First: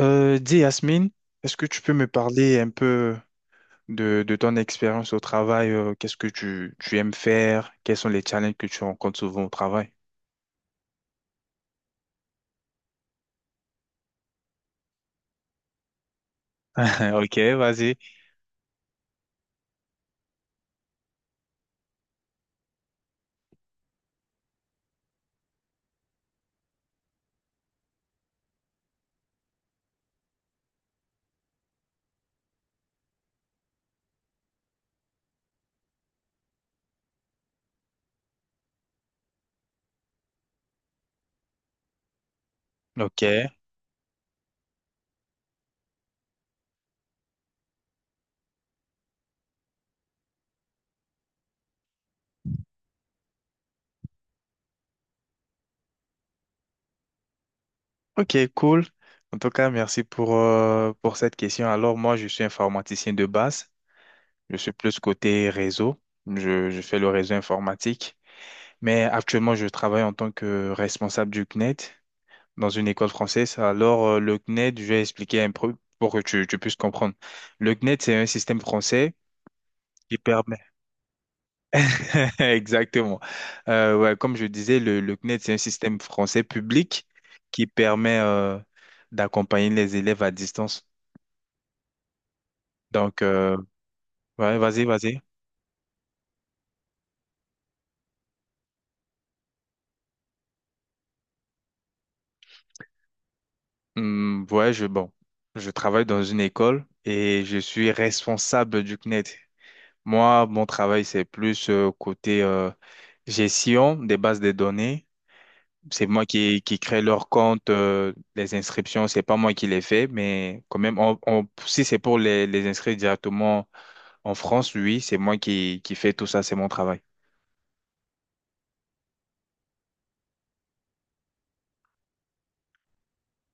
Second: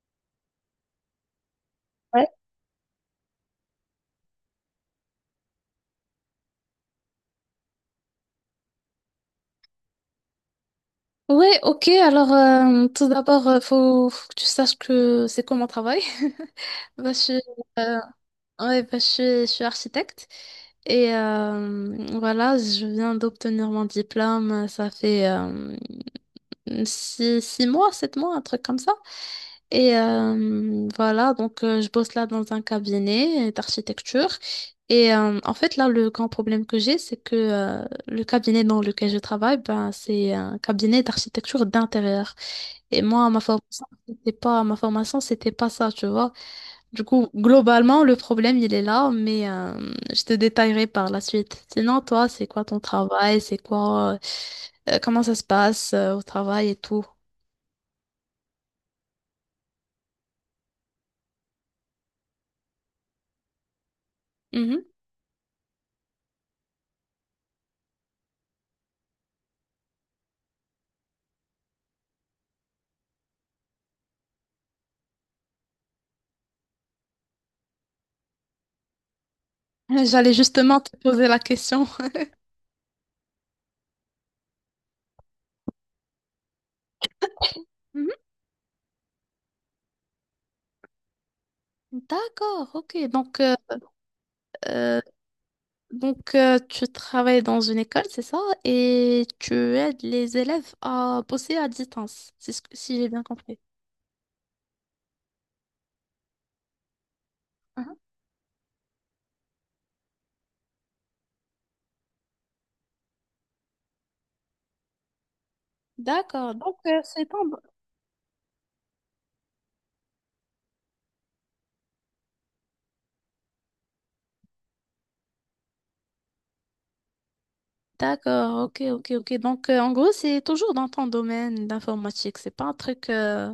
Dis Yasmine, est-ce que tu peux me Ouais. parler un peu de ton expérience au travail? Qu'est-ce que tu aimes faire? Quels sont les challenges que tu rencontres souvent au travail? Ouais, ok. Alors, tout d'abord, faut que tu saches que c'est quoi mon travail. Bah, Ok, vas-y. euh, ouais, bah, je suis architecte et voilà, je viens d'obtenir mon diplôme. Ça fait six mois, 7 mois, un truc comme ça. Et voilà, donc je bosse là dans un cabinet d'architecture. Et en fait, là, le grand problème que j'ai, c'est que le cabinet dans lequel je travaille, ben, c'est un cabinet d'architecture d'intérieur. Et Ok. moi, ma formation, c'était pas ça, tu vois. Du coup, globalement, le problème, il est là, mais je te détaillerai par la suite. Sinon, toi, c'est quoi ton travail? Comment ça se passe au travail et tout? Ok, cool. En tout cas, merci pour cette question. Alors, moi, je suis informaticien de base. Je suis Mhm. plus côté réseau. Je fais le réseau informatique. Mais actuellement, je travaille en tant que responsable du CNET dans une école française. Alors, le CNED, je vais expliquer un peu pour que tu puisses comprendre. Le CNED, c'est un système français qui J'allais permet... justement te poser la question. Exactement. Ouais, Comme je disais, le CNED, c'est un système français public qui Mhm. permet d'accompagner les élèves à distance. D'accord, ok. Donc, ouais, vas-y, euh, vas-y. donc, tu travailles dans une école, c'est ça? Et tu aides les élèves à bosser à distance, si j'ai bien compris. Ouais, je, bon, je travaille dans une école et je suis Mhm. responsable du CNED. Moi, mon travail, c'est plus côté gestion des bases de données. C'est moi D'accord, qui, qui crée leur compte, les inscriptions, c'est pas moi qui les fais, mais quand même, on, si c'est pour les inscrire directement en France, oui, c'est moi qui fais tout ça, c'est mon travail. D'accord, ok, ok, ok. Donc, en gros, c'est toujours dans ton domaine d'informatique. C'est pas un truc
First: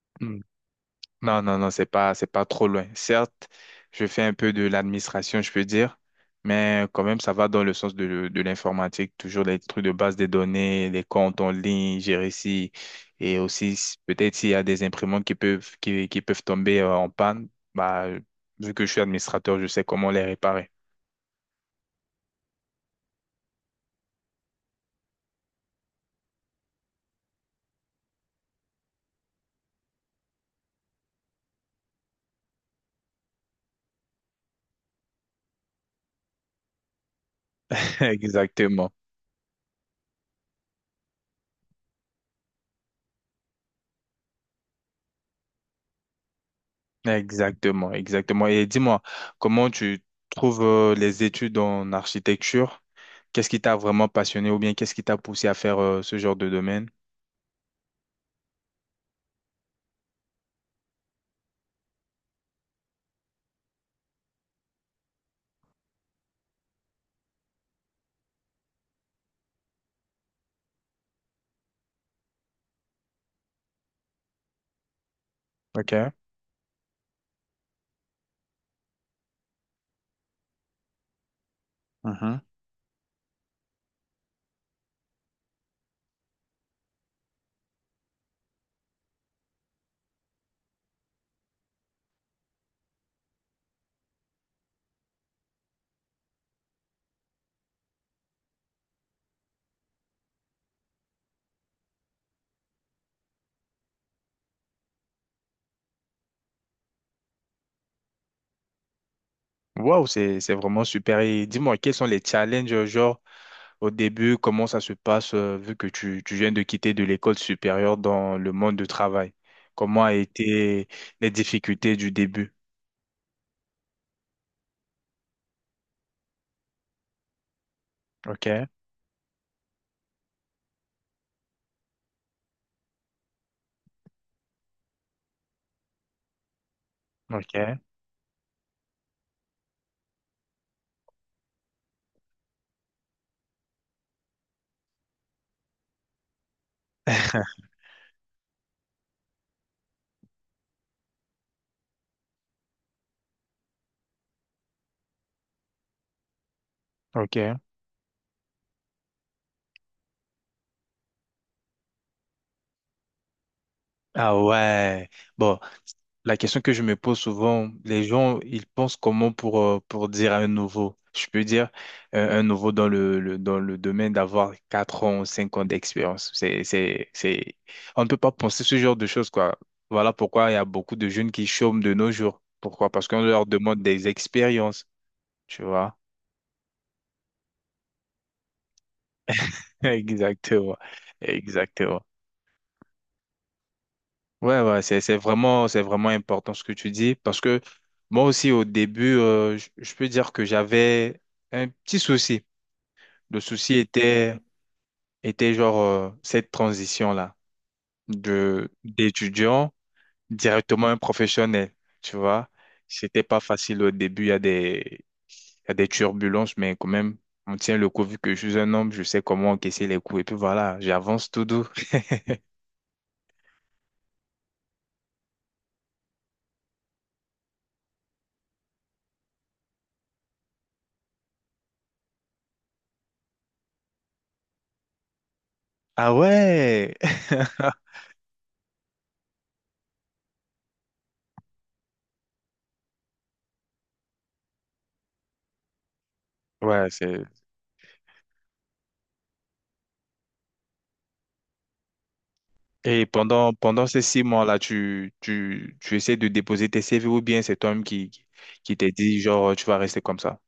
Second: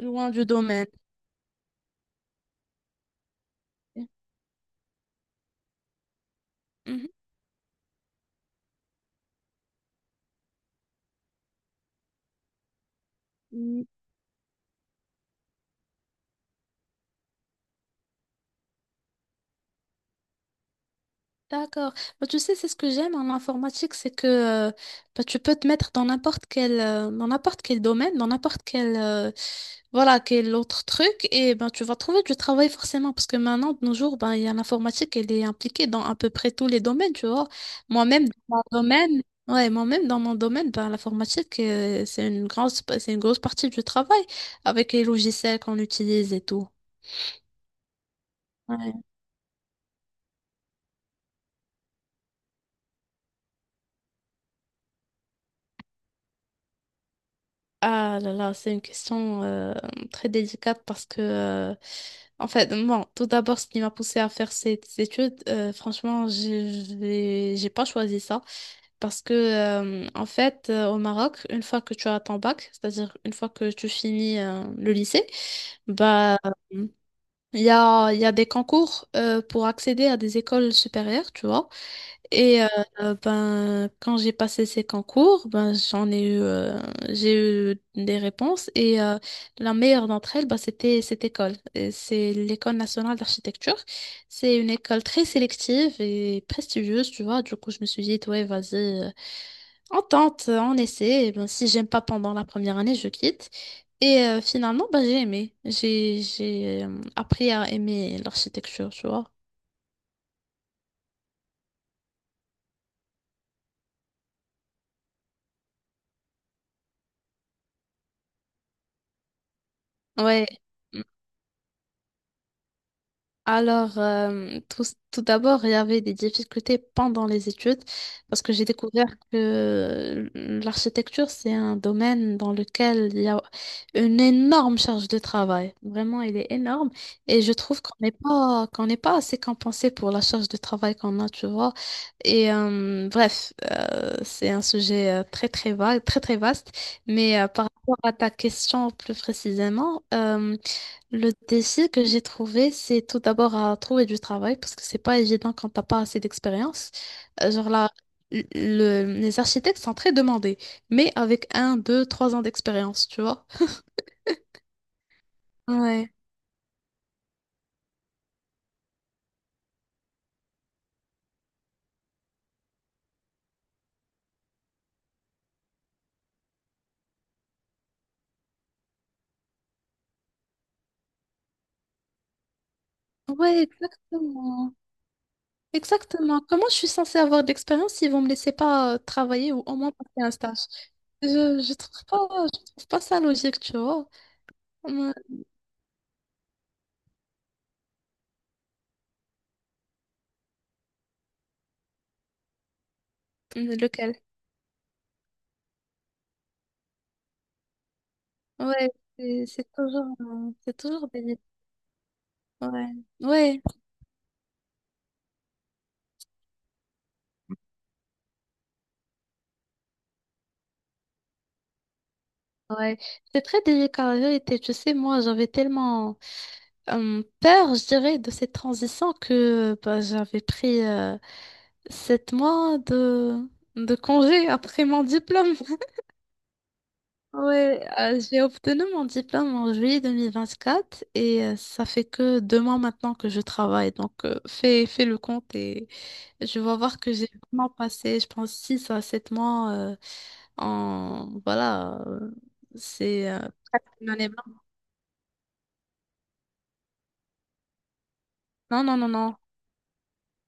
loin du domaine. Non, c'est pas trop loin. Certes, je fais un peu de l'administration, je peux dire, mais quand Mhm. même, ça va dans le sens de l'informatique, toujours les trucs de base des données, les comptes en ligne, gérer si, et aussi, peut-être s'il y a des imprimantes qui peuvent, qui peuvent tomber en panne, bah, vu que je suis administrateur, je sais comment les réparer. D'accord. Bah, tu sais, c'est ce que j'aime en informatique, c'est que bah, tu peux te mettre dans n'importe quel domaine, voilà, quel autre truc, et ben tu vas trouver du travail forcément, parce que maintenant, de nos jours, ben, il y a l'informatique, elle est impliquée dans à peu près tous les domaines, tu vois. Moi-même, dans mon Exactement. domaine, ouais, moi-même, dans mon domaine, ben, l'informatique, c'est une grosse partie du travail, avec les logiciels qu'on utilise et tout. Exactement, exactement. Et Ouais. dis-moi, comment tu trouves les études en architecture? Qu'est-ce qui t'a vraiment passionné ou bien qu'est-ce qui t'a poussé à faire ce genre de domaine? Ah là là, c'est une question très délicate parce que, en fait, bon, tout d'abord, ce qui m'a poussée à faire cette étude, franchement, j'ai pas choisi ça parce que, en fait, au Maroc, une fois que tu as ton bac, c'est-à-dire une fois que tu finis le lycée, Ok. bah, il y a des concours pour accéder à des écoles supérieures, tu vois. Mhm. Et ben, quand j'ai passé ces concours, ben, j'ai eu des réponses et la meilleure d'entre elles, ben, c'était cette école. Et c'est l'École nationale d'architecture. C'est une école très sélective et prestigieuse, tu vois. Du coup, je me suis dit, ouais, vas-y, euh, on tente, on essaie. Et ben, si j'aime pas pendant la première année, je quitte. Et finalement, ben, j'ai aimé. J'ai appris à aimer l'architecture, tu vois. Wow, c'est vraiment super. Et dis-moi, quels sont les challenges, genre, au début, comment ça se passe, vu que tu, viens de quitter de l'école supérieure dans le monde du travail? Comment a Ouais. été les difficultés du début? Alors, tout d'abord, il y avait des difficultés pendant les études parce que j'ai Ok, découvert que l'architecture, c'est un domaine dans lequel il y a une énorme charge de travail. Vraiment, elle est énorme et je ok, trouve qu'on n'est pas assez compensé pour la charge de travail qu'on a, tu vois. Et bref, c'est un sujet très, très vague, très, très vaste. Mais par rapport à ta question plus précisément, le défi que j'ai trouvé, c'est tout d'abord à trouver du travail parce que c'est pas évident quand t'as pas assez d'expérience. Euh, ok. Genre là, les architectes sont très demandés, mais avec 1, 2, 3 ans d'expérience, tu vois. Ah ouais. Bon, Ouais. la question que je me pose souvent, les gens, ils pensent comment pour dire un nouveau? Je peux dire un nouveau dans le, dans le domaine d'avoir 4 ans, 5 ans d'expérience. C'est... On ne peut pas penser ce genre de choses, quoi. Voilà pourquoi il y a beaucoup de jeunes qui chôment de nos jours. Pourquoi? Parce qu'on leur Ouais, demande des exactement. expériences, tu vois? Exactement. Comment je suis censée avoir de l'expérience s'ils vont me laisser pas travailler ou au moins passer un stage? Exactement. Je, je Exactement. trouve pas, je trouve pas ça logique, tu vois. Ouais, ouais, Ouais. C'est vraiment important ce que tu dis parce que moi aussi au début, je peux dire que j'avais un petit souci. Le souci Lequel? était, était genre cette transition-là de Ouais, c'est c'est d'étudiant toujours, euh, c'est directement un toujours des... professionnel, tu vois. Ouais. C'était pas Ouais. facile au début, il y a des, il y a des turbulences, mais quand même, on tient le coup vu que je suis un homme, je sais comment encaisser les coups et puis voilà, j'avance tout doux. Ouais, c'est très délicat la vérité. Tu sais, moi, j'avais tellement peur, je dirais, de cette transition que bah, j'avais pris 7 mois de congé après mon diplôme. Ah ouais! Ouais, euh, j'ai obtenu mon diplôme en juillet 2024 et ça fait que 2 mois maintenant que je travaille. Donc, fais le compte et je vais Ouais, voir que c'est. j'ai vraiment passé, je pense, 6 à 7 mois en... Voilà, Et c'est... euh, pendant, pendant presque ces une six année blanche. mois-là, tu essaies de déposer tes CV ou bien c'est toi-même qui Non, t'es non, non, dit, non. genre, tu vas rester comme ça?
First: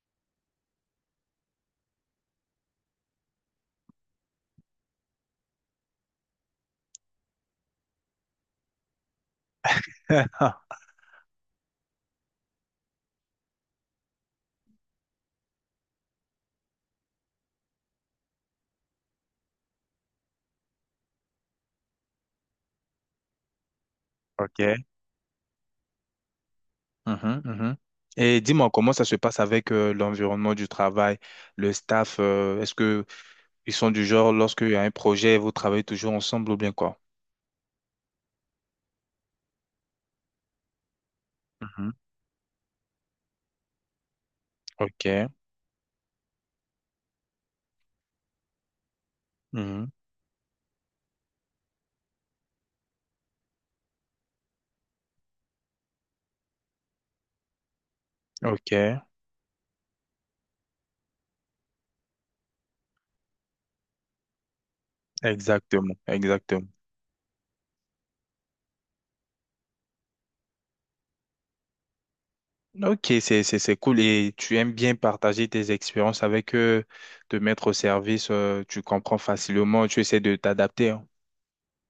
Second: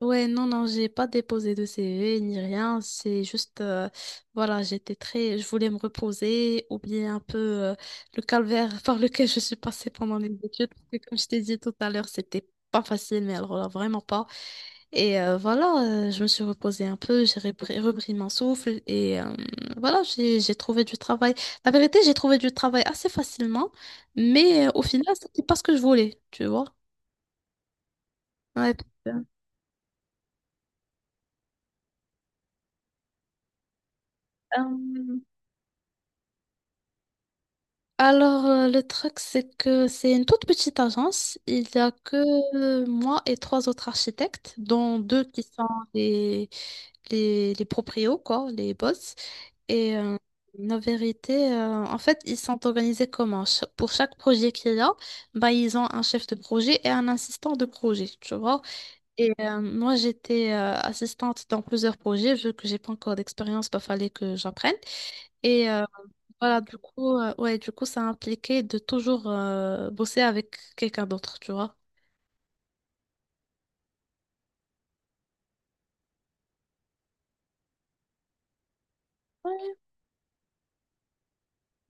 Ouais, non, non, j'ai pas déposé de CV ni rien. C'est juste, voilà, je voulais me reposer, oublier un peu euh, le calvaire par lequel je suis passée pendant les études. Parce que comme je t'ai dit tout à l'heure, c'était pas facile, mais alors là, vraiment pas. Et voilà, je me suis reposée un peu, j'ai repris mon souffle et voilà, j'ai trouvé du travail. La vérité, j'ai trouvé du travail assez facilement, mais au Ok, final, c'était pas ce que je voulais, tu vois. mhm, mhm. Et dis-moi, Ouais. comment ça se passe avec l'environnement du travail, le staff, est-ce que ils sont du genre, lorsqu'il y a un Euh, projet, vous travaillez toujours ensemble ou bien quoi? Alors, le truc, c'est que c'est une toute petite agence. Il n'y Mhm. a que moi et trois autres architectes, dont deux Ok. qui sont les, les proprios, quoi, les boss. Mhm. Et la vérité, en fait, ils sont organisés comment? Pour chaque projet qu'il y a, bah, ils ont un chef de projet et un assistant de projet, tu vois. Ok. Et moi, j'étais assistante dans plusieurs projets, vu que j'ai pas encore d'expérience, bah, fallait que j'apprenne. Et Exactement. voilà, Exactement. Ouais, du coup, ça impliquait de toujours bosser avec quelqu'un d'autre, tu vois. Ok, c'est cool. Et tu aimes bien partager tes expériences avec eux, te mettre au service, tu comprends Ouais, facilement, tu essaies de t'adapter, hein.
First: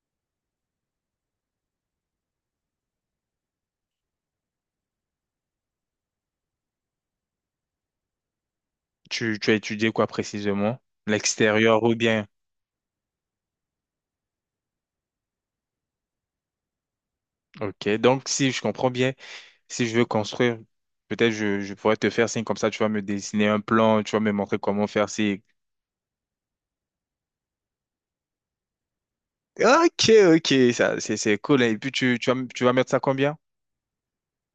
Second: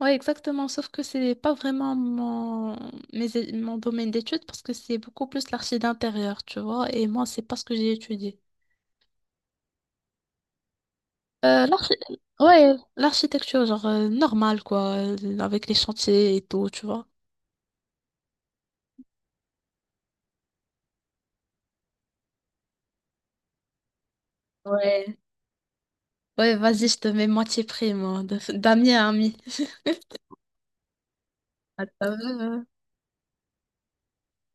ouais, exactement. Sauf que c'est pas vraiment mon domaine d'études parce que c'est beaucoup plus l'archi d'intérieur, tu vois. Et moi, c'est pas ce que j'ai étudié. Tu as étudié quoi précisément? Euh, L'extérieur ou l'archi- bien? ouais, l'architecture, genre normale, quoi, avec les chantiers et tout, tu vois. Ok. Donc, si je comprends bien. Si je veux construire, peut-être je pourrais te faire signe comme ça, tu vas me dessiner un plan, tu vas me montrer comment faire Ouais. si. Ouais, vas-y, je te mets moitié prix, moi, d'ami à ami. Ok, ok, ça, c'est cool, hein. Et Ah, puis ça tu vas, va. tu vas mettre ça combien?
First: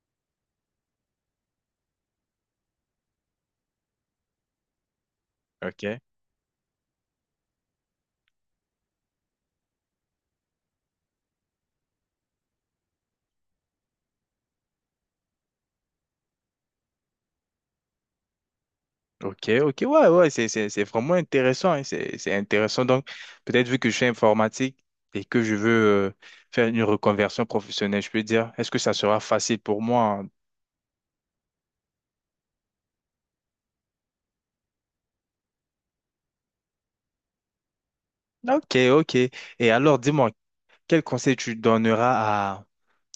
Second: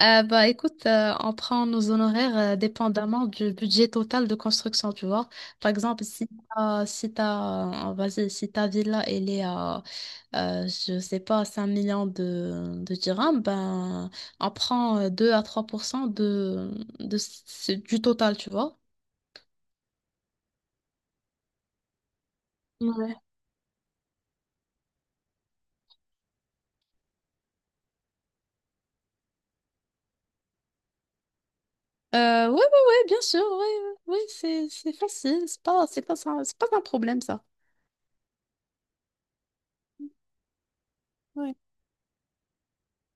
Bah, écoute, on prend nos honoraires dépendamment du budget total de construction, tu vois. Par Ok, exemple, si t'as, si t'as, vas-y, si ta villa elle est à, je sais pas, 5 millions de dirhams, ben on prend 2 à 3% du total, tu vois. ok, ok, ouais, ouais, c'est vraiment intéressant, hein, c'est intéressant. Donc, Ouais. peut-être vu que je suis informatique et que je veux euh, faire une reconversion professionnelle, je peux dire, est-ce que ça sera facile pour moi, hein? Ouais, ouais, ouais, bien sûr, ouais, ouais, ouais, c'est facile, c'est pas un problème ça. Ok, ok. Et alors, dis-moi, quel conseil tu Ouais. donneras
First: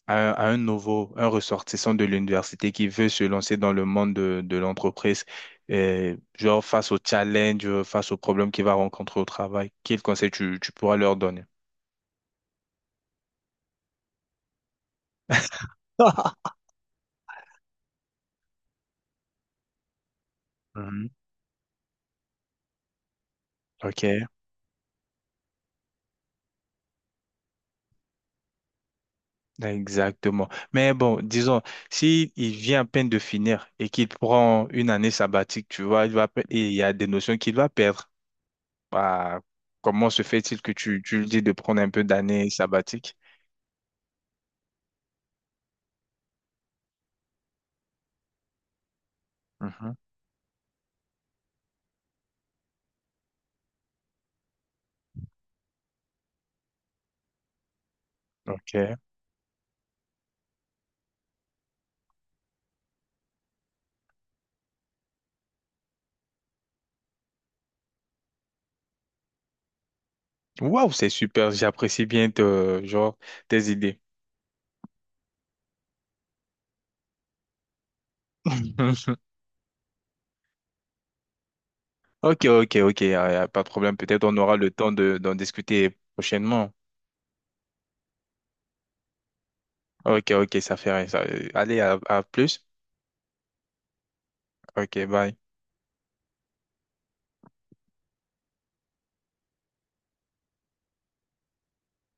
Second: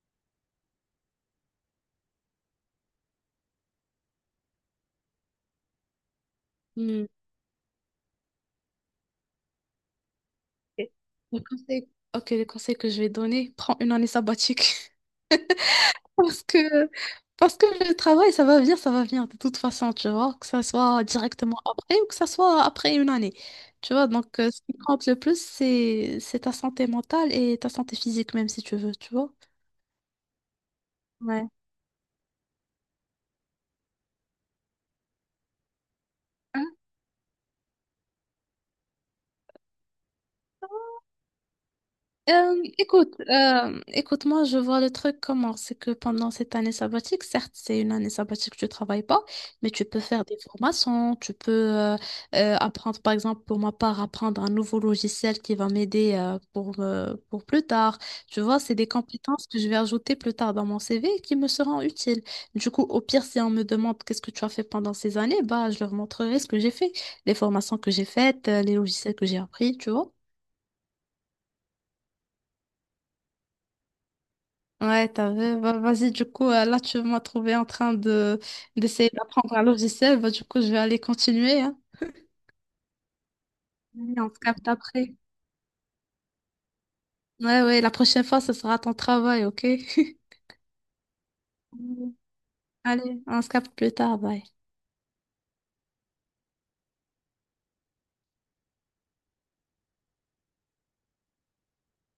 à un nouveau, un ressortissant de l'université qui veut se lancer dans le monde de l'entreprise, et genre face au challenge, face aux problèmes qu'il va rencontrer au travail, quel conseil tu, tu Ok. pourras leur Le donner? conseil, ok, le conseil que je vais donner, prends une année sabbatique. Parce que, parce que le travail, ça va venir de toute façon, tu vois, que ça soit Mhm. directement après ou que ça soit après une année. Tu Ok, vois, donc ce qui compte le plus, c'est ta santé mentale et ta santé physique, même si tu veux, tu vois. exactement. Mais bon, Ouais. disons, si il vient à peine de finir et qu'il prend une année sabbatique, tu vois, il va, et il y a des notions qu'il va perdre. Bah, comment se fait-il que tu lui dis de prendre un peu d'année Euh, écoute, sabbatique? euh, écoute, moi je vois le truc comment, c'est que pendant cette année sabbatique, certes c'est une année sabbatique, tu travailles pas, mais tu Mhm. peux faire des formations, tu peux apprendre, par exemple pour ma part, apprendre un nouveau logiciel qui va m'aider pour plus tard. Tu vois, c'est des Ok. compétences que je vais ajouter plus tard dans mon CV et qui me seront utiles. Du coup, au pire, si on me demande qu'est-ce que tu as fait pendant ces années, bah je leur montrerai ce que j'ai fait, les formations que j'ai faites, les logiciels que j'ai appris, tu vois. Waouh, c'est super. J'apprécie bien genre, tes idées. Ouais, t'as vu. Bah, vas-y, du coup, là, tu m'as trouvé en train de d'essayer d'apprendre un logiciel. Bah, du coup, je vais aller continuer, hein. Ok, ok, ok, pas de problème. Oui, Peut-être on on se aura capte le temps après. de, d'en discuter prochainement. Ouais, ouais, la prochaine fois, ce sera ton travail, ok? Ok, ok, ça fait rien. Allez, Mm. à plus. Allez, on se capte plus tard, bye. Ok, bye.